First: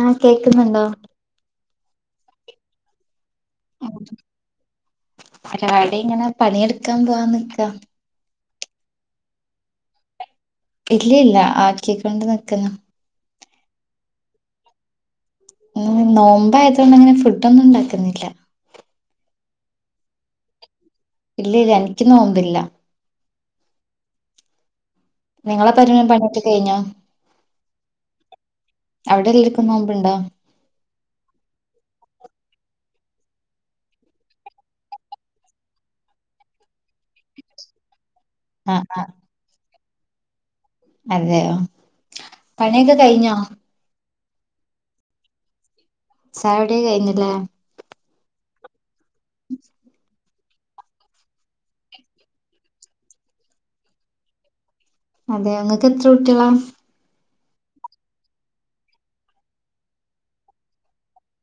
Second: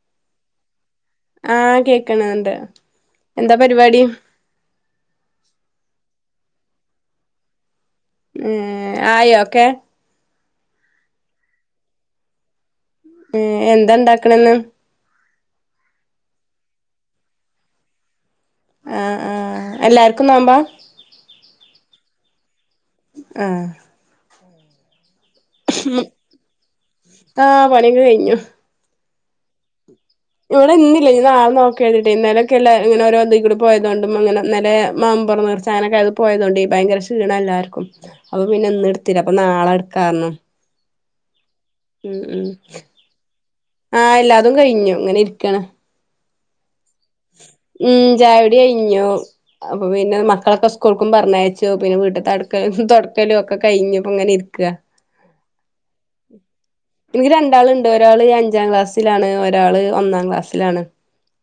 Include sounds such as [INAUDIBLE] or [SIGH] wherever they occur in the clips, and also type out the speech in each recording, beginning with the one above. ആ കേക്കുന്നുണ്ടോ ആഹ കേക്കണുണ്ട് [UNINTELLIGIBLE] ഇങ്ങനെ പണിയെടുക്കാൻ പോവാൻ നിക്ക ഉം ആയൊ ഒക്കെ ഇല്ലില്ല ആക്കിക്കൊണ്ട് നിക്കന്നു ഉം എന്താ ഇണ്ടാക്കണെന്ന് നോമ്പ ആയതോണ്ട് അങ്ങനെ ഫുഡൊന്നും ഇണ്ടാക്കുന്നില്ല ആഹ് ആഹ് എല്ലാർക്കും നോമ്പാ ഇല്ല ഇല്ല അൻക്ക് നോമ്പ് ഇല്ല ആഹ് നിങ്ങളെ പെരെലും പണ്യൊക്കെ ആഹ് പണിയൊക്കെ കഴിഞ്ഞോഅവിടെല്ലാ [UNINTELLIGIBLE] ക്കും നോമ്പ് ഇണ്ടോ ഇവ്ടെ ഇന്നില്ലേനി ഇഞ്ഞ് നാളെ നോക്ക എഴതിട്ടേ ഇന്നലൊക്കെ ഇല്ലെ ഇങ്ങനെ ഓരോത് ക്കൂടെ പോയതോണ്ടും ഇന്നെലെ മ്പുറം നേർച്ച അനൊക്കെ അത് പോയതോണ്ടെ ഭയങ്കര ക്ഷീണ എല്ലർക്കും അപ്പൊ പിന്നെ ആഹ് ഇന്ന് ഇട്ത്തില അപ്പൊ നാളെ ഇട്ക്കാറ്ന്നു അതെയോ പണിയൊക്കെ കഴിഞ്ഞോ അതും കഴിഞ്ഞു ഇങ്ങനെ ഇര്ക്കാണ് ചായൊടി കഴ്ഞ്ഞ് ലെ ചായൊട്യയ്ഞ്ഞു അപ്പൊ പിന്നെ മക്ക് മക്കളൊക്കെ സ്കൂൾക്കും പറഞ്ഞയച്ചു. പിന്നെ വീട്ട്ത്തെ അടുക്കളെ തൊട്ക്കലു ഒക്കെ കഴിഞു ഇപ്പോ ഇങ്ങനെ ഇരിക്ക. അതെ ഇങ്ങക്ക് എത്ര കുട്ട്യേള ഒരാളുണ്ട് ഒരാള് അഞ്ചാം ക്ലാസ്സിലാണ്. ഒരാള് ഒന്നാം ക്ലാസ്സിലാണ്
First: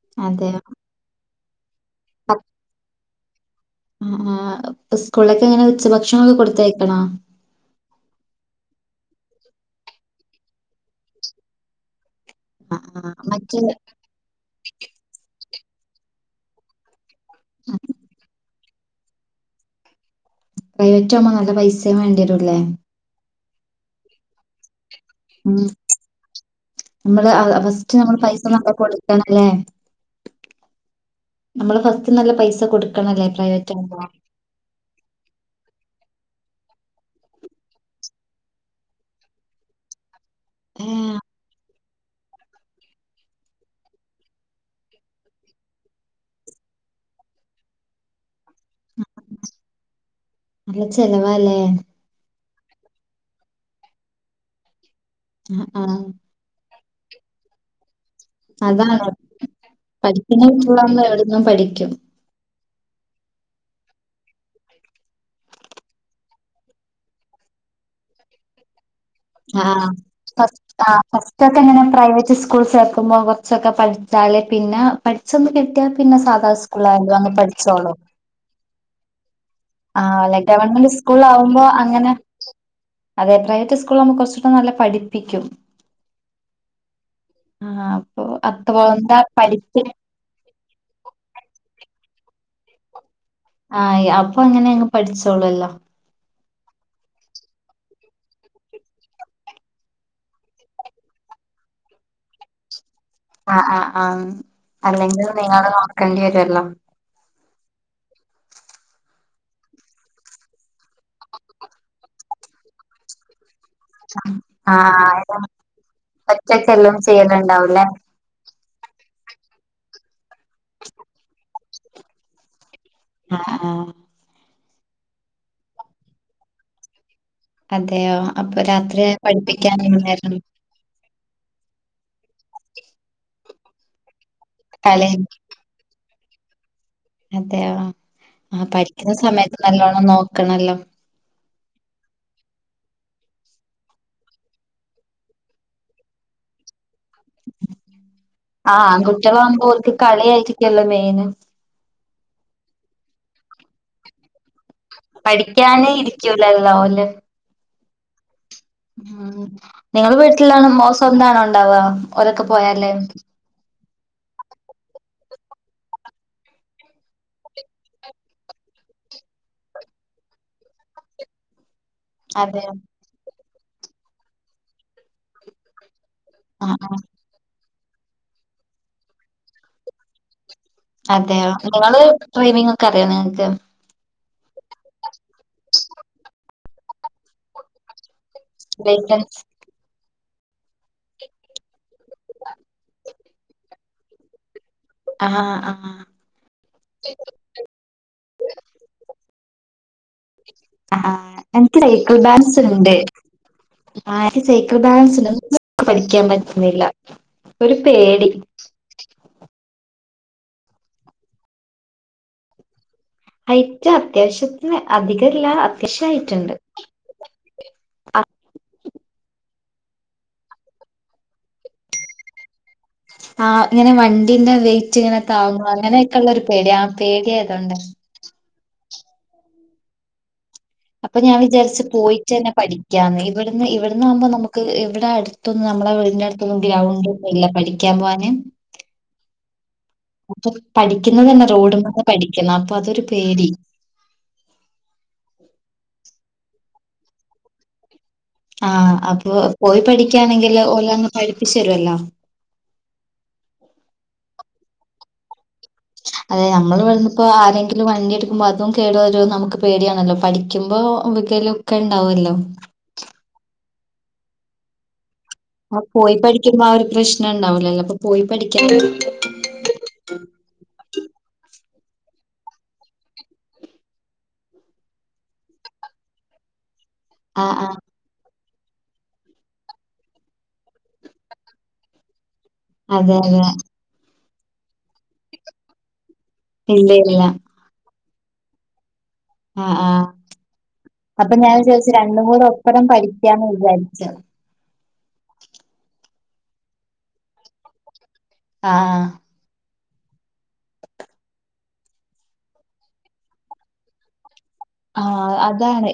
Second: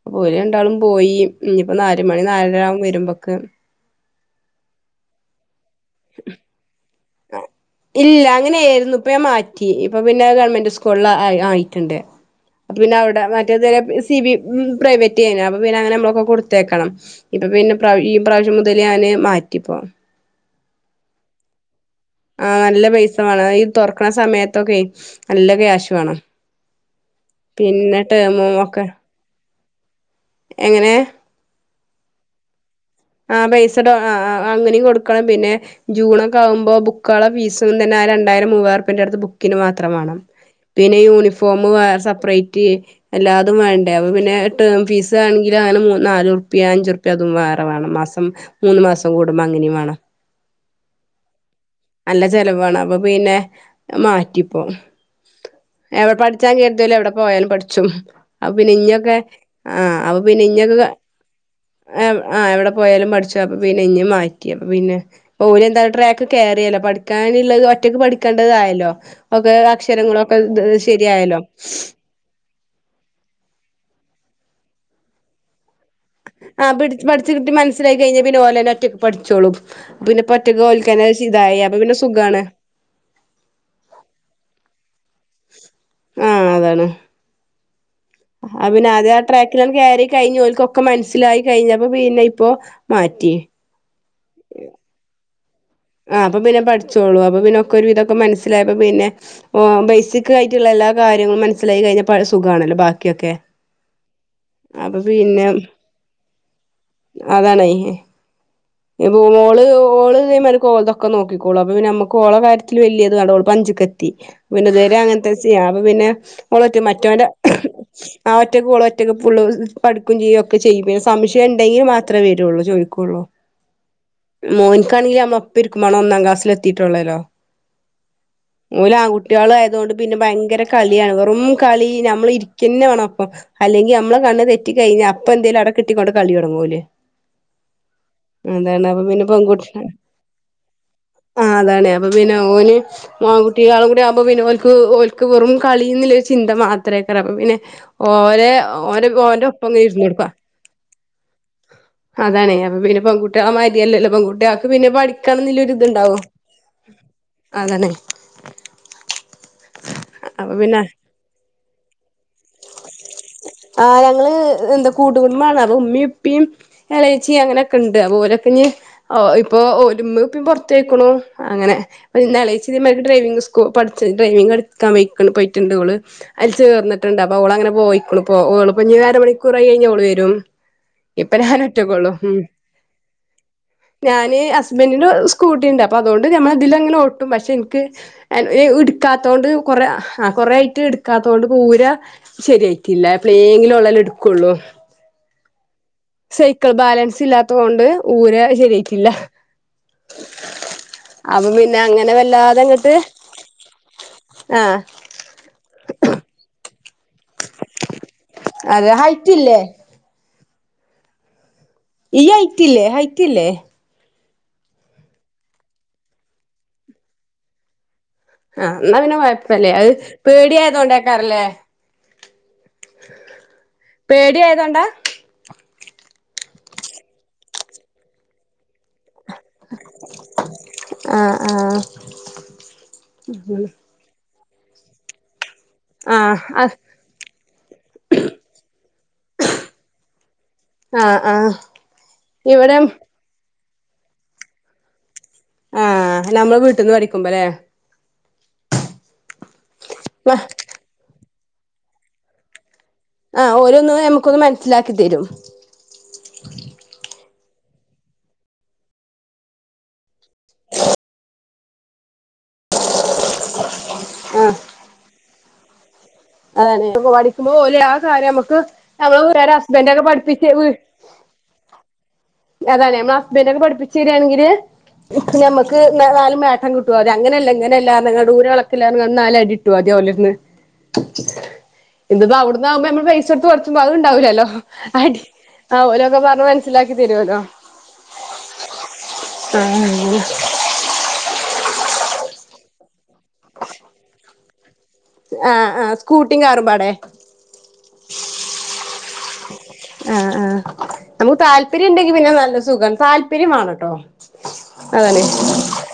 അപ ഓര് അതെയോ രണ്ടാളും പോയി. ഇഞ്ഞ്പ്പോ നാല് മണി നാലര ആവു വരുമ്പക്ക് ആഹ് സ്കൂളൊക്കെ എങ്ങനെ ഉച്ച ഭക്ഷണൊക്കെ കൊടുത്തയക്കണൊ ഇപ്പ ഞാൻ മാറ്റി. ഇപ്പൊ പിന്നെ ഗവൺമെന്റ് സ്കൂളില് ആയിറ്റ്ണ്ട് അപ്പ ആഹ് പിന്നെ ആഹ് ഔടെ മറ്റേ മറ്റേതെരെ സി ബി പ്രൈവറ്റ് ഏയ്യ്നു അപ്പ പിന്നെ അങ്ങനെ നമ്മളൊക്കെ കൊടുത്തയക്കണം ഇപ്പൊ പിന്നെ പ്രാവ ഈ പ്രാവശ്യം മുതലേ ഞാന് മാറ്റിപ്പോ പ്രൈവറ്റ് ആവുമ്പ നല്ല പൈസയും വേണ്ട്യേ രൂല്ലേ മാണം. ഈ തൊറക്ക്ണ സമയത്തൊക്കെ നല്ല ഉം ക്യാശ് വേണം. നമ്മള് ഫസ്റ്റ് പിന്നെ നമ്മള് പൈസ ടേമോ നല്ല മൊക്കെ കൊടുക്കണല്ലേ എങ്ങനെ നമ്മള് ഫസ്റ്റ് നല്ല പൈസ കൊടു ആഹ് ബെയ്‌സ്ഡ് ആ ആ അങ്ങനെയും കൊടുക്കണം പിന്നെ ജൂണൊ ക്കെ ആവുമ്പോ ബുക്കുകള് ഫീസ് തന്നെ രണ്ടായിരം മൂവായിരം റുപ്പിയെന്റെ അടുത്ത് ബുക്കിന് മാത്രം വേണം പിന്നെ ഏഹ് യൂണിഫോമ് സെപ്പറേറ്റ് എല്ലാതും വേണ്ടേ അപ്പോ പിന്നെ ടേം ഫീസ് ആണെങ്കി നാലും മൂന്നും നാല് റുപ്യയാ അഞ്ച് റുപ്യയാ അതും വേറെ വേണം മാസം മൂന്ന് മാസം കൂടുമ്പോ അങ്ങനെയും വേണം നല്ല ചെലവാല്ലേ ചിലവാണ് അപ്പൊ പിന്നെ മാറ്റിയിപ്പോ ആഹ് ആഹ് എവിടെ പഠിച്ചാ കേ രളത്തിൽ എവിടെ പോയാലും പഠിച്ചും അപ്പോ പിന്നെ അതാണ് ഇനിയൊക്കെ ആ അപ്പ പിന്നെ പഠിക്കുന്ന ഇനിയൊക്കെ കുട്ടികളാകുമ്പോ എവിടുന്നും പഠിക്കും ആ ആ ഇവിടെ പോയാലും പഠിച്ചു അപ്പ പിന്നെ ഇനി മാറ്റി അപ്പ പിന്നെ ഇപ്പോ ഓല് എന്താലും ട്രാക്കൊക്കെ [UNINTELLIGIBLE] [UNINTELLIGIBLE] പഠിക്കാനുള്ളത് ഒറ്റക്ക് പഠിക്കേണ്ടതായല്ലോ ഒക്കെ ആഹ് അക്ഷരങ്ങളൊക്കെ ഫസ്റ്റ് ശരിയായല്ലോ ഫസ്റ്റ് ഒക്കെ അങ്ങനെ പ്രൈവറ്റ് സ്കൂളിൽ ചേർക്കുമ്പോൾ കുറച്ചൊക്കെ പഠിച്ചാലേ പിന്നെ പഠിച്ചൊന്ന് കിട്ടിയാ പിന്നെ സാദാ ആഹ് സ്കൂൾ പിടി ആയാലും അങ്ങ് പഠിച്ച് കിട്ടി മനസ്സിലായി പഠിച്ചോളും കഴിഞ്ഞാ പിന്നെ ഓലന്നെ ഒറ്റക്ക് പഠിച്ചോളും ആ പിന്നെ ഇപ്പ ഒറ്റക്ക് ഗവൺമെന്റ് ഓൽക്കന്നെ ഇതായി സ്കൂളാകുമ്പോ അപ്പൊ പിന്നെ അങ്ങനെ സുഖാണ് അതെ പ്രൈവറ്റ് സ്കൂളാകുമ്പം കുറച്ചൂടെ നല്ല പഠി ആഹ് അതാണ് ആഹ് ആ അത്ര പിന്നെ അത് എന്താ ആ ട്രാക്കിലങ്ങ് പഠിപ്പ് കേറി കഴിഞ്ഞ് ഓൽക്കൊക്കെ മനസ്സിലായി കഴിഞ്ഞ പ്പോ പിന്നെ ഇപ്പൊ മാറ്റി ആഹ് അപ്പൊ അങ്ങനെ അങ്ങ് പഠിച്ചോളൂല്ലോ ആ അപ്പൊ പിന്നെ പഠിച്ചോളും അപ്പ പിന്നെക്കെ ഒരു വിധമൊക്കെ മനസിലായപ്പോ പിന്നെ ബേസിക് ആയിട്ടുള്ള എല്ലാ കാര്യ ങ്ങള് മനസിലായി കഴിഞ്ഞപ്പോ സുഖണല്ലോ ബാക്കി ആ ആ ആ അല്ലെങ്കിൽ പിന്നെ നിങ്ങൾ നോക്കേണ്ടി വരൂല്ലോ അതാണേ പൂമോള് ഓള് ഇതേ മാതിരി ഓൾതൊക്കെ നോക്കിക്കോളും അപ്പ പിന്നേ നമുക്ക് ഓളുടെ കാര്യത്തിൽ വല്ല്യ ഇത് വേണ്ട ഓള് [UNINTELLIGIBLE] ക്കെത്തി പിന്നെ ഇത് വരെ അങ്ങനത്തെ ആഹ് ചെയ്യ അപ്പൊ പിന്നെ ഓള് ഒറ്റ ഒറ്റക്കെല്ലാം മറ്റൊന്റെ ചെയ്യലുണ്ടാവൂലേ ആ ഒ റ്റക്ക് ഓള് ഒറ്റക്ക് ഫുള്ള് ഉം പഠിക്കും ചെയ്യും ഒക്കെ ചെയ്യും പിന്നെ സംശയണ്ടെങ്കി മാത്രേ വെരോള്ളൂ ചോയി ആഹ് ആഹ് മോന്ക്കാണെങ്കി അമ്മള് ഒപ്പം ഇരിക്കും മാണം ഒന്നാം ക്ലാസ്സില് എത്തിയിട്ടേ ഇള്ളേലോ അതെയോ അപ്പൊ ഓല് രാത്രി ആൺകുട്ട്യാളായത് കൊണ്ട് പിന്നെ പഠിപ്പിക്കാനിരുന്നായിരുന്നു ഭയങ്കര കളിയാ വെ റും കളി ഞമ്മള് ഇരിക്കെന്നെ വേണം ഒപ്പം അല്ലെങ്കി അമ്മളെ കണ്ണ് തെറ്റിക്കഴിഞ്ഞാ അപ്പൊ എന്തേലും ആടെ കിട്ടിക്കൊണ്ട് കളി തൊടങ്ങോല് അതേയൊ ആഹ് പഠിക്കിന്ന പിന്നെ സമയത്ത് പെൺകുട്ടി നല്ലോണം നോക്കണല്ലോ ആഹ് അതാണ് അപ്പൊ പിന്നെ ഓന് ആൺകുട്ടികളൂടി ആവുമ്പ പിന്നെ ഓൽക്ക് ഓൽക്ക് വെറും കളീന്നില്ലെ ചിന്ത മാ ത്രേക്കാരം അപ്പ പിന്നെ ഓരെ ആഹ് ഓന്റെ ആൺകുട്ടികളാകുമ്പോ ഓന്റൊപ്പം ഇങ്ങെ ഓൽക്ക് ഇരുന്നൊട്ക്കാ കളിയായിരിക്കല്ലോ മെയിന് അതാണെ അപ്പൊ പിന്നെ പെൺകുട്ട്യാളെ മാര്യയല്ലല്ലോ പെൺകുട്ട്യാ ക്ക് പിന്നെ പഠിക്കണംന്ന്ല്ല ഒരു പഠിക്കാന് ഇത്ണ്ടാവു ഇരിക്കൂലല്ലോ ഓല് അതാണെ ഉം നിങ്ങള് അപ്പൊ വീട്ട്ലാണോ പിന്നെ മോൻ സ്വന്താണോ ഇണ്ടാവാ ആഹ് ഞങ്ങള് എന്താ കൂ ട്ട് കുടുംബാണ് അപ്പോ ഇമ്മിം ഇപ്പിം എളേച്ചി അങ്ങനെക്കെണ്ട് അപ്പൊ ഓലൊക്കഞ്ഞ് ഓഹ് ഇപ്പോ ഓലും ഇമ്മിം ഉപ്പിം പൊറ്ത്തോയ്ക്ക്ണു അങ്ങനെ [UNINTELLIGIBLE] അതെയോ ഇന്നളേച്ചി [UNINTELLIGIBLE] ഡ്രൈവിംഗ് സ്കു പഠ്ച്ച് ഡ്രൈവിംഗ് ഇട്ക്കാൻ പോയിക്ക്ണ് പോയിട്ട്ണ്ട് ഓള് അയില് ആഹ് ആഹ് ചേർന്ന്ട്ട്ണ്ട് അപ്പൊ ഓളങ്ങനെ പോയിക്ക്ണു ഇപ്പോ ഓള്പ്പഞ്ഞ് അര മണിക്കൂറായി കഴിഞ്ഞാ ഓള് വരും ഇപ്പൊ അതെയോ ഞാൻ നിങ്ങള് ഒറ്റക്കൊള്ളു ഉം ഡ്രൈവിംങ്ങൊക്കെ അറിയോ നിങ്ങക്ക് ഞാന് ഹസ്ബന്റിന്റെ സ്കൂട്ടിണ്ട് അപ്പൊ അതുകൊണ്ട് ഞമ്മളെ ഇതിലെങ്ങനെ ഓട്ടും പക്ഷേ ഇന്ക്ക് ഏഹ് ഈ ലൈസൻസ് ഇട്ക്കാത്തോണ്ട് കൊറേ ആഹ് കൊറേ ആയിട്ട് ഇട്ക്കാത്തോണ്ട്പ്പ ഊര ശരിയായിട്ടില്ല എപ്പളേങ്കിലു ഉള്ളേലോ ഇട്ക്കോള്ളൂ ആഹ് ആഹ് സൈക്കിൾ ബാലൻസ് ഇല്ലാത്ത കൊണ്ട് ഊര ശരിയായിട്ടില്ല ആഹ് അപ്പൊ എന്ക്ക് പിന്നെ അങ്ങനെ സൈക്കിൾ വല്ലാതെ അങ്ങട്ട് ബാലൻസ്ണ്ട് [UNINTELLIGIBLE] സൈക്കിൾ ആഹ് [UNINTELLIGIBLE] പഠിക്കാൻ പറ്റുന്നില്ല, ഒരു പേടി. അതെ ഹൈറ്റ്ല്ലേ? ഈ ഹൈറ്റ് ഇല്ലേ ഹൈ ഹൈറ്റാ അത്യാവശ്യത്തിന് അധികല്ല അത്യാവശ്യ ഹൈറ്റ് ഉണ്ട്, ആ ആഹ് എന്നാ പിനെ കൊഴപ്പല്ലേ അത് പേടിയായതോണ്ടേക്കാറല്ലേ. ആഹ് ഇങ്ങനെ വണ്ടീന്റെ വെയ്റ്റ് ഇങ്ങനെ താങ്ങാ അങ്ങനെയൊക്കെള്ള ഒരു പേടി ആ പേടി ആയതോണ്ട്. അപ്പ ഞാൻ ആഹ് ആഹ് വിചാരിച്ച് പോയിട്ട്ന്നെ പഠിക്കാന്ന് ഇവിടുന്ന് ഇവിട്ന്ന് ആവുമ്പോ നമുക്ക് ഇവിടെ അട് ത്തൊന്നും നമ്മളെ ആഹ് വീടിന്റാടുത്തൊന്നും ആഹ് ഗ്രൗണ്ട് ഒന്നും ഇല്ല പഠിക്കാൻ പോവാനാന്. അപ്പ ആഹ് പഠിക്കുന്നതന്നെ ആഹ് റോഡ് വന്ന് പഠിക്കണം, അപ്പ ഇവിടെ അതൊരു പേടി. നമ്മളെ വീട്ട്ന്ന് പഠിക്കുമ്പോ അല്ലേ. ആഹ് അപ്പോ പോയി പഠിക്കാണെങ്കില് ഓലന്ന് പഠിപ്പിച്ച് തരുവല്ലോ. ആഹ് ഓലോന്ന് നമുക്കൊന്ന് മനസ്സിലാക്കി തരും. അതെ നമ്മള് വന്നപ്പോ ആ രെങ്കിലും വണ്ടി എടുക്കുമ്പോ അതും കേട് വരുന്നു നമുക്ക് പേടിയാണല്ലോ പഠിക്കുമ്പോ വികല് ഒക്കെ ഇണ്ടാവല്ലോ. ആഹ് ആ പോയി പഠിക്കുന്ന ആ അതാണ് ഒരു പഠിക്കുമ്പോ ഓല് പ്രശ്നംണ്ടാവൂലല്ലോ ആ അപ്പ പോയി കാര്യം നമുക്ക് പഠിക്കാ നമ്മളെ വീട്ടാരെ ഹസ്ബൻഡ് ഒക്കെ പഠിപ്പിച്ച് അതാണ് നമ്മള ഹസ്ബൻഡ് ഒക്കെ പഠിപ്പിച്ച് തരിയാണെങ്കില് ഞമ്മക്ക് നാ നാല് [UNINTELLIGIBLE] ട്ടു ഒര അങ്ങനല്ല ആഹ് ആഹ് ഇങ്ങനല്ല പറഞ്ഞ് നിങ്ങള് ദൂര അള ട്ടില്ല പറഞ്ഞ് [UNINTELLIGIBLE] അടി കിട്ടു ആദ്യ ഓലട്ത്ത്ന്ന്, ഇന്ന് ഇപ്പ അവ്ട് ന്നാവുമ്പ നമ്മള് അതെ പൈസ അതെ കൊടുത്ത് കൊറച്ചുമ്പോ അതും ഉണ്ടാവില്ലല്ലോ അടി ആഹ് ഓലൊക്കെ പറഞ്ഞ് മനസിലാ ഇല്ല വെരു ഇല്ല വാല്ലോ ആഹ് ആഹ് അപ്പം ഞാൻ ചോയിച്ച് രണ്ടുമൂന്ന് ഉത്തരം പഠി ക്കാന്ന് വിചാരിച്ചു കുട്ടിങ്റുപടെ ആഹഹാ ആഹ് ആഹ് നമുക്ക് താല്പര്യം ഉണ്ടെങ്കി പിന്നെ നല്ല സുഖം താല്പര്യംവെണ്ണട്ടോ ആഹ് അതാണ്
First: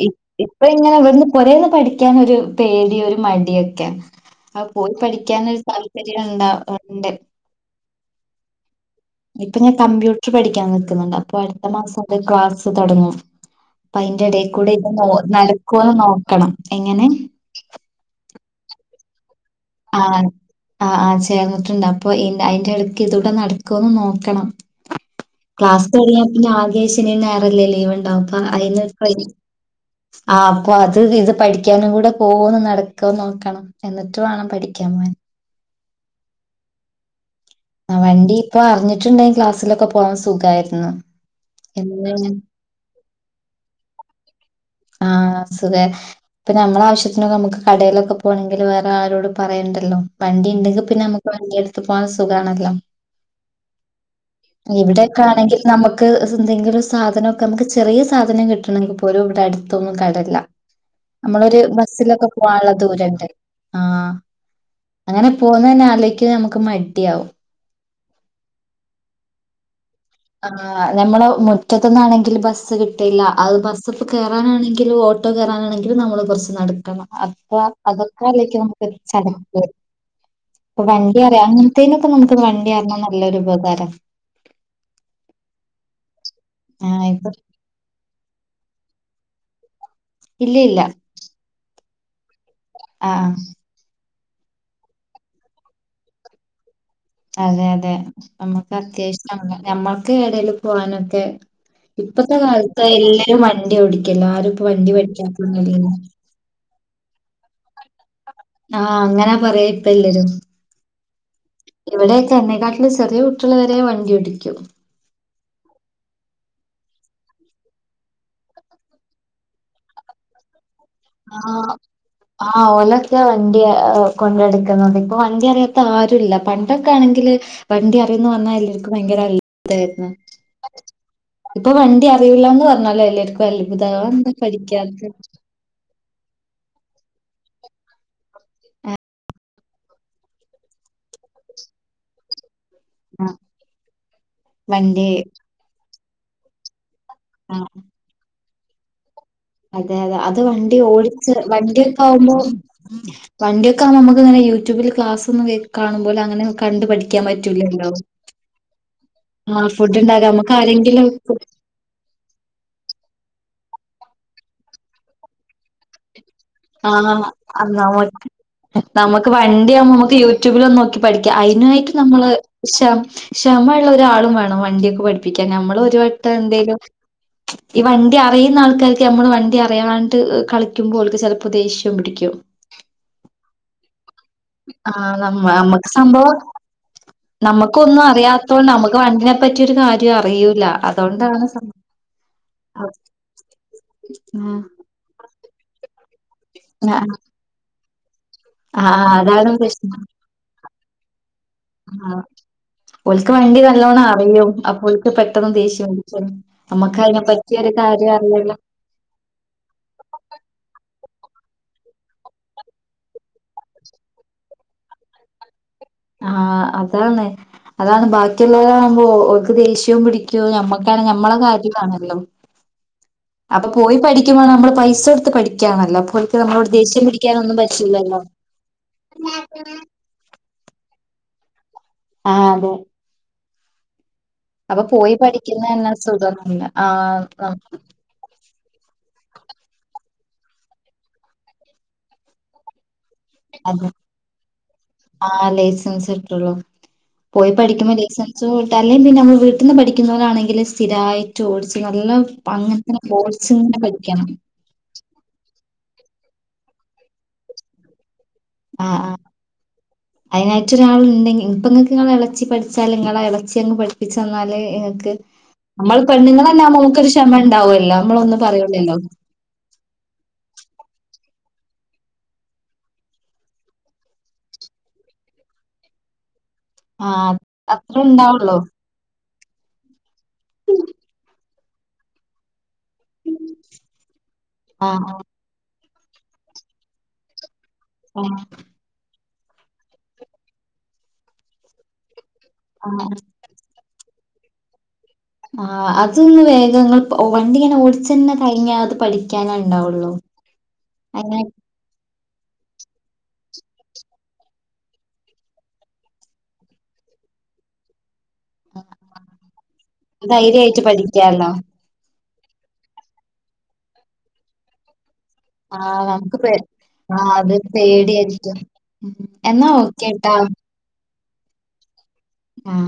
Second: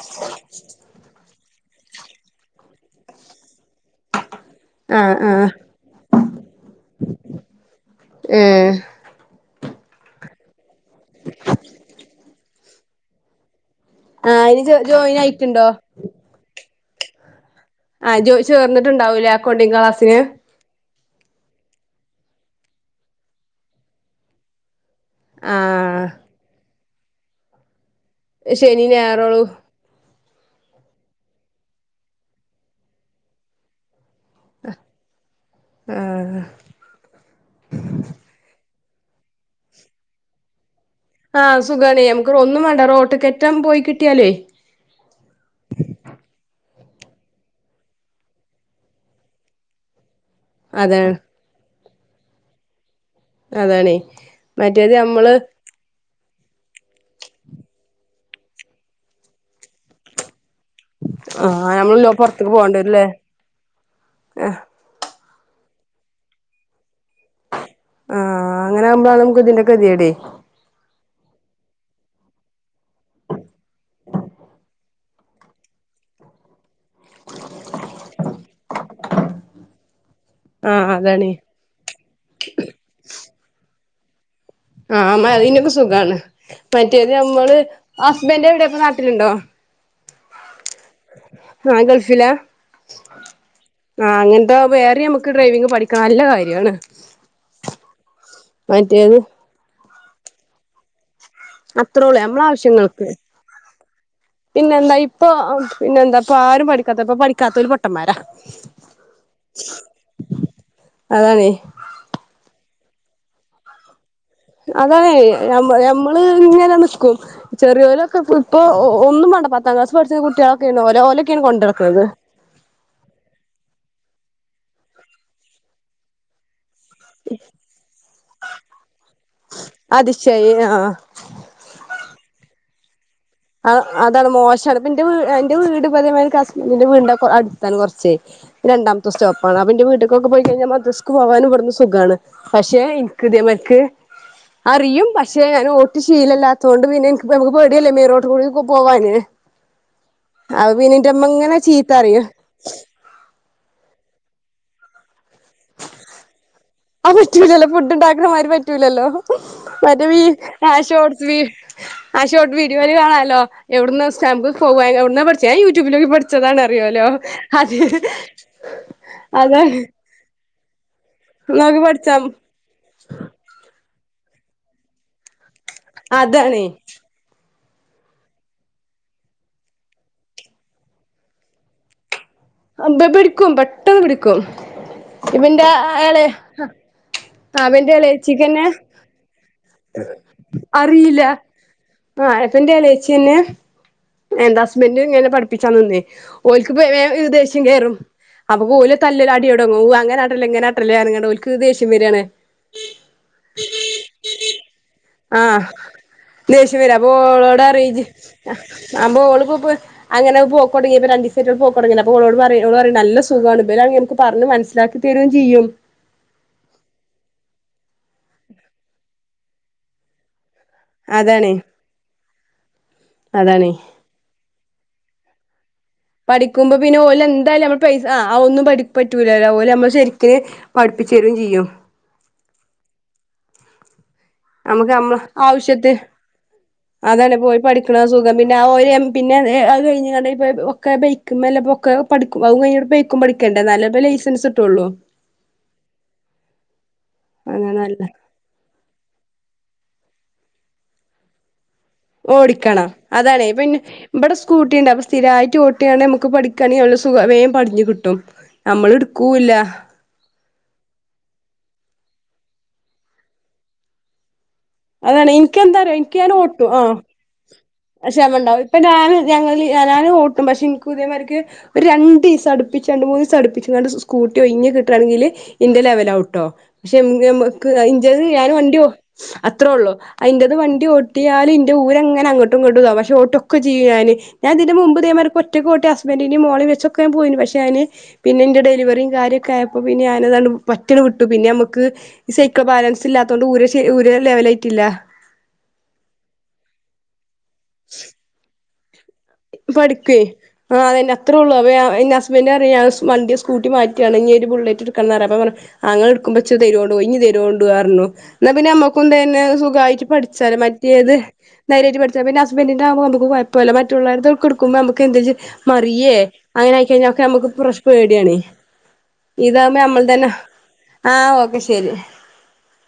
ഇപ്പ ഇങ്ങനെ ഇവിടുന്ന് കൊറഓക്കെ പഠിക്കാൻ ഒരു പേടി ഒരു മടിയൊക്കെആണ് ആഹ് പോയി പഠിക്കാനൊരു സാഹചര്യം ഉണ്ട ഉണ്ട് ഏഹ് പിന്നെ കമ്പ്യൂട്ടർ പഠിക്കാൻ നൊക്കുന്നുണ്ട് അപ്പൊ അടുത്ത മാസം അത് ക്ലാസ്സ് തുടങ്ങും അപ്പ അയിന്റെ ആഹ് ഇനി എടയിക്കൂടെ ഇത് നൊ ജോയിൻ ആയിട്ടുണ്ടോ നടക്കുവോന്ന് നോക്കണം എങ്ങനെ ആഹ് ജോയി ചേർന്നിട്ടുണ്ടാവൂലേ അക്കൗണ്ടിം‌ങ്‌ ക്ലാസ്സിന് ആഹ് ആഹ് ചേർന്നിട്ടുണ്ട് അപ്പൊ അയിന്റെ ഇടയ്ക്ക് ഇതൂടെ നടക്കുവൊന്ന് നോക്കണം ക്ലാസ് ആഹ് തുടാങ്ങിയാ പിന്നെ ആകേ ശനി ഞങ്ങറാല്ലേ ലീവ് ഉണ്ടാവും അപ്പ അയിന്ന് ശനി ഞായറോളു ആഹ് അപ്പൊ അത് ഇത് പഠിക്കാനും കൂടെ പോവൊന്ന് നടകൊന്ന് നോക്കണം എന്നിട്ട് വേണം പഠിക്കാൻ പോവൻ ആഹ് ച്ചുട്ടുണ്ടെ ക്ലാസിലൊക്കെ പോവാൻ സുഖയിരുന്നു ആ സുഖണേ ഞമക്ക്റ് ഒന്നും വേണ്ട റോട്ട് കറ്റാൻ പോയി കിട്ടിയാലേ ആഹ് സുഖ ഇപ്പ നമ്മള വിശാത്തിന് ഒക്കെ നമുക്ക് കടയിലൊക്കെ പോണെങ്കിൽ വേറെ ആരോട് പറയണ്ടല്ലോ വണ്ടി ഉണ്ടെങ്കി പിന്നെ അതാണ് നമുക്ക് വണ്ടി എടുത്തു പോൻ സുഖമാണല്ലോ അതാണേ മറ്റേത് ഇവിടെക്കെ നമ്മള് ആണെങ്കി നമു ക്ക് എന്തെങ്കിലും സാധന ഒക്കെ നമുക്ക് ചെറിയ സാധനം കിട്ടണെങ്കിൽ പോലും ഇവിടെ അടുത്തൊന്നും കടഇല്ല നമ്മളൊരു ആഹ് നമ്മള് ബസിലൊക്കെ പൊറത്തേക്ക് പോവാഉള്ള പോകണ്ടല്ലേ ദൂരട്ട് ആഹ് ആഹ് അങ്ങനെ പോന്നനെ അലോയിക്ക് നമുക്ക് മടിയവും ആഹ് അങ്ങനെ ആക്പഴാണ് നമുക്ക് ഇതിന്റെ ഗതികേട് ആഹ നമ്മുടെ മുറ്റത്തുന്നാണെങ്കിൽ ബസ്സ് കിട്ടയില്ല അത് ബസ്സിപ്പ കേറാനാണെങ്കിലും ഓട്ടോ കേറാനാണെങ്കിലും നമ്മള് കുറച്ച് നടക്കണം അപ്പം അതൊക്കെ ആലോചിക്കുമ്പോ നമുക്കൊരു സങ്കടം വരും അപ്പൊ ആഹ് വണ്ടി അതാണ് അറിയ അങ്ങനത്തേനൊക്കെ നമുക്ക് വണ്ടി അറഞ്ഞാ നല്ലൊരുപകാരം ആഹ് അമ്മ അതിനൊക്കെ സുഖാണ് ആഹ് മറ്റേത് ഇപ്പൊ നമ്മള് ഹസ്ന്റ്‌ എവിടെയൊക്കെ ക്കെയുണ്ടോ ഇല്ല ഇല്ല രുവില്ല ആഹ് ആഹ് ആഹ് അങ്ങനത്തെ വേറെ മുക്ക് ഡ്രൈവിംഗ് പഠിക്ക നല്ല കാര്യാണ് അതെ അതെ നമ്മുക്ക് മറ്റേത് അത്യാവശ്യം നമ്മളെ ഞമ്മൾക്ക് എടേലും പോകാനൊക്കെ അത്രേ ഉള്ളൂ ഇപ്പത്തെ നമ്മളെ കാലത്ത് ആവശ്യങ്ങൾക്ക് എല്ലാരും വണ്ടി ഓടിക്കല്ലോ ആരും ഇപ്പോ വണ്ടി പിന്നെന്താ പഠിക്കാത്തോരൊന്നും ഇല്ലല്ലോ ഇക്കാത്തപ്പം പിഠിക്കാത്തൊര് പൊട്ടമാരാ ആഹ് അങ്ങനാ പറയാ ഇപ്പ എല്ലാരും അതാണേ ഇവിടെയൊക്കെ എന്നേകാ ലും ചെറിയ കുട്ടികള് വരെ വണ്ടിയോടിക്കും അതാണ് [UNINTELLIGIBLE] ഞമ്മ ഞമ്മള് ഇങ്ങനെ നിൽക്കും ചെറിയോരൊക്കെ ഇപ്പ ഇപ്പൊ ഒ ഒന്നും വേണ്ട പത്താം ക്ലാസ് പഠിച്ച കുട്ടികളൊ ആഹ് ആഹ് ഓലക്കെ വണ്ടിയ കൊണ്ടടുക്കുന്നത് ഇപ്പൊ വണ്ടി അറിയാത്ത ആരുല്ല അപ്പം ഇതൊക്കെ ആണെങ്കില് വണ്ടി അറിയന്ന് വന്നാ എല്ലാവർക്കും ഭയങ്കര അത്ഭുതവാരുന്നു അതിശയി ആഹ് ഇപ്പൊ വണ്ടി അറിയൂല്ലന്ന് പറഞ്ഞാല എല്ലാരും ആ അതാണ് മോശമാണ് ഇപ്പ എന്റെ വി എന്റെ വീട് അപ്പൊ അതേമാതിരി കശ്മീരിന്റെ വീടിന്റെ കൊ അടുതാണ് കുറച്ചെ രണ്ടാമത്തെ സ്റ്റോപ്പാണ് അപ്പനിക്ക് വീട്ടിക്കൊക്കെ പോയിക്കഴിഞ്ഞാ മദ്ര സക്ക് പോവാനും ഇവിടന്ന് സുഖാണ് പക്ഷെ ആ എനിക്കിതിമക്ക് വണ്ടി അറിയും പക്ഷെ ഞാനോടിച്ച് ശീലല്ലാത്ത കൊണ്ട് പിന്നെ ഇപ്പ നമുക്ക് ആ പേടിയല്ലെ മെയ് റോട്ടി കൂടിക്കെ പോവാന് അതെ അതെ അത് വണ്ടി പിന്നെ ഇന്റെമ്മ ഓടിച്ച് ഇങ്ങനെ വണ്ടിയൊക്കെ ചീത്തറിയും ആവുമ്പോ വണ്ടി ഒക്കെ ആവുമ്പോ അമ്മക്ക് അങ്ങനെ യൂട്യൂബില് ക്ലാസ് കാണുംപോലെ അങ്ങനെ കണ്ട് അത് പഠിക്ക്യാൻ പറ്റൂലല്ലോ പറ്റൂലല്ലൊ ഫുഡ് ഉണ്ടാക്കണമാതിരി പറ്റൂലല്ലോ മറ്റേ വീ നമക്ക് ആ ആരെങ്കിലും ഷോർട്സ് വീ ആ ഷോട്ട് വീഡിയോല് കാണാലോ. എവിട്ന്ന് സ് [UNINTELLIGIBLE] സ്റ്റാമ്പ് പോവാ [UNINTELLIGIBLE] എവിന്ന് പഠിച്ചെ ഞാൻ യൂട്യൂബിലൊക്കെ പഠിച്ചു ആഹ് നമക്ക് അതെ വണ്ടി ആവുമ്പോ നമക്ക് യൂ യട്യൂബിലൊന്ന് നോക്കി പഠിക്ക നോക്കി അതിനായിട്ട് പഠിച്ചാ നമ്മള് ക്ഷമ ഒരാളും വേണം വണ്ടിയൊക്കെ പഠിപ്പിക്കാൻ നമ്മൾ ഒരു വട്ടം അതാണേ എന്തേലും ഈ വണ്ടി അറിയുന്ന ആൾക്കാർക്ക് നമ്മള് വണ്ടി അറിയാണ്ട് കളിക്കുമ്പോ ഓല്ക്ക് ചെല്പ് ഇപ്പ ദേഷ്യം പിടിക്കും അമ്പെ പിടിക്കും പെട്ടെന്ന് പിടിക്കും ആഹ് നമ്മ ഇവന്റെ നമ്മക്ക് ആളെ സംഭവം ആ നമുക്കൊന്നും അറിയാത്തോണ്ട് നമക്ക് വണ്ടിനെ പറ്റി ഒരു കാര്യം അറിയൂല അറില്ല. അതുകൊണ്ടാണ് സംഭവം ആഹ് ആഹ്പ്പന്റെ എലേച്ച്യന്നെ എ ഉം ഇന്റബന്ഡ് ഇങ്ങനെ പഠിപ്പിച്ചാ നിന്നേ ഓല്ക്ക് വേ ആഹ് ദേഷ്യം കേറും അപ്പൊ പോലെ ആഹ് തല്ലല് അടി അതാണ് യൊടങ്ങും. പ്രശ്നം അങ്ങനെ ആട്ടെല്ലേ ഇങ്ങനെ ആട്ടല്ലേ അറ്ങ്ങാണ്ട് ഓല്ക്ക് ദേശ്യം വര്യാണ് ഓല്ക്ക് വാണ്ട്യെത് നല്ലോണം അറിയും അപ്പോല് ആഹ് ദേഷ്യം വെര അതിനെ പറ്റി അപ്പോഓളോട് ഒരു അറിം കാര്യം അറിയൂല ആഹ് ബോള് അങ്ങനെ പോക്കോൺ രണ്ടിസായിറ്റ് പോക്കൊടങ്യലെ അപ്പം ഓളോട് നല്ല സുഖാണ്. ഇബെലാണെങ്കി മക്ക് പറ്ഞ്ഞ് മൻസിലാക്കി തരൊയും ചെയ്യും ആഹ് അതാണ് അതാണ് ബാക്കിയുള്ളവരാവുമ്പോ ഓല്ക്ക് ദേഷ്യം പിടിക്കും ഞമ്മ ക്കാണ് ഞമ്മളെ അതാണ് കാര്യ ഇതാണല്ലോ അപ്പൊ അതാണ് പോയി പഠിക്കുമ്പ നമ്മള് പൈസ എടുത്ത് പഠിക്കാണല്ലൊ. അപ്പോല്ക്ക് നമ്മളോട് ദേഷ്യം പിടിക്കാനൊന്നും പറ്റ് ആഹ് ആഹ് ഒന്നും പഠി പറ്റൂലല്ലോ ഓല് നമ്മളെ ശരിക്ക്ന് പഠിപ്പിച്ച് തരൊയും ചെയ്യും ആഹ് അതെ അപ്പൊ നമുക്ക് പോയി നമ്മ പഠിക്കുന്ന തന്നെ ആവശ്യത്തി സുഖമല്ല ആ അതാണ് പോയി പഠിക്കണ സുഖമ- പിന്നെ ഓ പിന്നെ അത് കഴിഞ്ഞ ഒക്കെ ബക്കും അല്ലൊ ഒക്കെ പഠിക്കും അതും കഴിഞ്ഞ- ഒക്കെ ഉണ്ട് നല്ല പോലെ ലൈസൻസ് കിട്ടും ആഹ് ലൈസൻസ് കിട്ടുള്ളു പോയി അതാണ് പഠിക്കുമ്പോ നല്ലത് ലൈസെൻസ് കിട്ടുംയില്ലേൽ പിന്നെ നമ്മ വീ- പെട്ടെന്ന് പഠിക്കുന്ന പോലാണെങ്കില് സ്ഥിരട്ട ഓ- ഓടിക്കണം അതാണേ പിന്നെ പഠിക്കണം ഇവിടെ സ്കൂട്ടിയുണ്ട് അപ്പൊ സ്ഥിരമായിട്ട് ഓട്ടിക്കയാണേ - ക്ക് ആണേൽ സുഖാവ പഠിക്കണെങ്ക സുഖ വേഗം പടിഞ്ഞു കിട്ടും നമ്മള് എടുക്കുയില്ല അതിനായിട്ടൊ ഒരാളുണ്ടെങ്കിൽ ഇപ്പ നിങ്ങക്ക് ഇങ്ങളെ ഇളച്ചി പഠിച്ചാല് നിങ്ങളെ ഇളച്ചി അങ്ങ് പഠിച്ച് തന്നാല്- നിങ്ങക്ക് അതാണ് എനിക്കെന്താറിയോ നമ്മള് എനിക്ക് ഞാൻ പെണ്ണുങ്ങല്ലാം ഓട്ടും ആവുമ്പോ നമുക്ക് ഒരു ക്ഷമ ഉണ്ടാവല്ലേ ആ ക്ഷമണ്ടാവും ഇപ്പൊ ഞാന് ഞങ്ങള് ഞാന് ഓർക്കും പക്ഷെ എനിക്ക് ഇതേമാതി - എനക്ക് ഒരു രണ്ട് ദെവിസം അടുപ്പിച്ചണ്ട് മൂന്ന് ദെവസം അപ്പിച്ചണ്ട് സ്കൂട്ടി കയ്യി കിട്ടുകയാണെങ്കില് ഇന്റെ ലെവൽ- ട്ടോ പക്ഷെ ആ നമ്മക്ക് അത്ര ഇച [UNINTELLIGIBLE] ത് ഞാൻ ഉണ്ടാവുള്ളൂ വണ്ടിയോ അത്രേ ഉള്ളൂ അതിന്റത് വണ്ടി ഓട്ടിയാലും ഇന്റെ ഊര് അങ്ങനെ അങ്ങോട്ടും- പക്ഷ ട്ടൊക്ക ചെയ്യത് ഞാന് ഇതിന്റെ ആ മുൻപ് ഇതേമാതിരി ഒറ്റക്ക് ഓട്ടി ഹസ്ബന്റ്നെയും മോളേം വെച്ചൊക്ക പോയിനി പക്ഷെ- ക്കാന് ആ പിന്നെ എന്റെ ഡെലിവറിയും കാര്യൊക്കെ ആയപ്പോ പിന്നെ ഞാനതാണ് പറ്റണ വിട്ടു പിന്നെ നമുക്ക്- ഈ സൈക്കിള് ആ ആ ബാലൻസ് ഇല്ലാത്തൊണ്ട് കൂടുതല് ലെവല് ആയിട്ടില്ല ആ അതൊന്ന് വേഗം വണ്ടി ഇങ്ങനെ ഓടിച്ചു തന്നെ കഴിഞ്ഞ- പഠിക്കേ ആഹ് അതന്നെ അങ്ങനെ അത്രേയുള്ളൂ അവ- ഹസ്ബന്റ് പറയ്വ വണ്ടിയ സ്കൂട്ടി മാറ്റിയാണ് ഇനി ഒരു ബുള്ളറ്റ് എടുക്കാന്ന് പറഞ്ഞു അപ്പ ഞാൻ പറഞ്ഞു അങ്ങനെ എടുക്കുമ്പോൾ തരുവോണ്ടോയി ഇനി- എന്ന പിന്നെ നമ്മക്കെതന്നെ സുഖായിട്ട് പഠിച്ചാല ധൈര്യായിട്ട് മറ്റേത് പഠിക്കാലോ [UNINTELLIGIBLE] ചെലപ്പോ ഹസ്ബൻറ്റിന്റെ ആവുമ്പോ നമുക്ക് കൊഴപ്പമില്ല മറ്റുള്ളേരുടെ എടുക്കുമ്പോ നമുക്ക് എന്ത- ആഹ് മറിയേ നമുക്ക് പേ അങ്ങനെ ആയിക്കഴിഞ്ഞ ഒക്കെ ആഹ് നമുക്ക് അത് കൊറച്ച് പേടിയാണ് പേടിയായിരിക്കും. ഉം. എന്നാ ഇതാവകുമ്പ നമ്മള് തന്നെ ഓക്കേട്ടാ ആഹ് ഓക്കെ ശെരി ഉം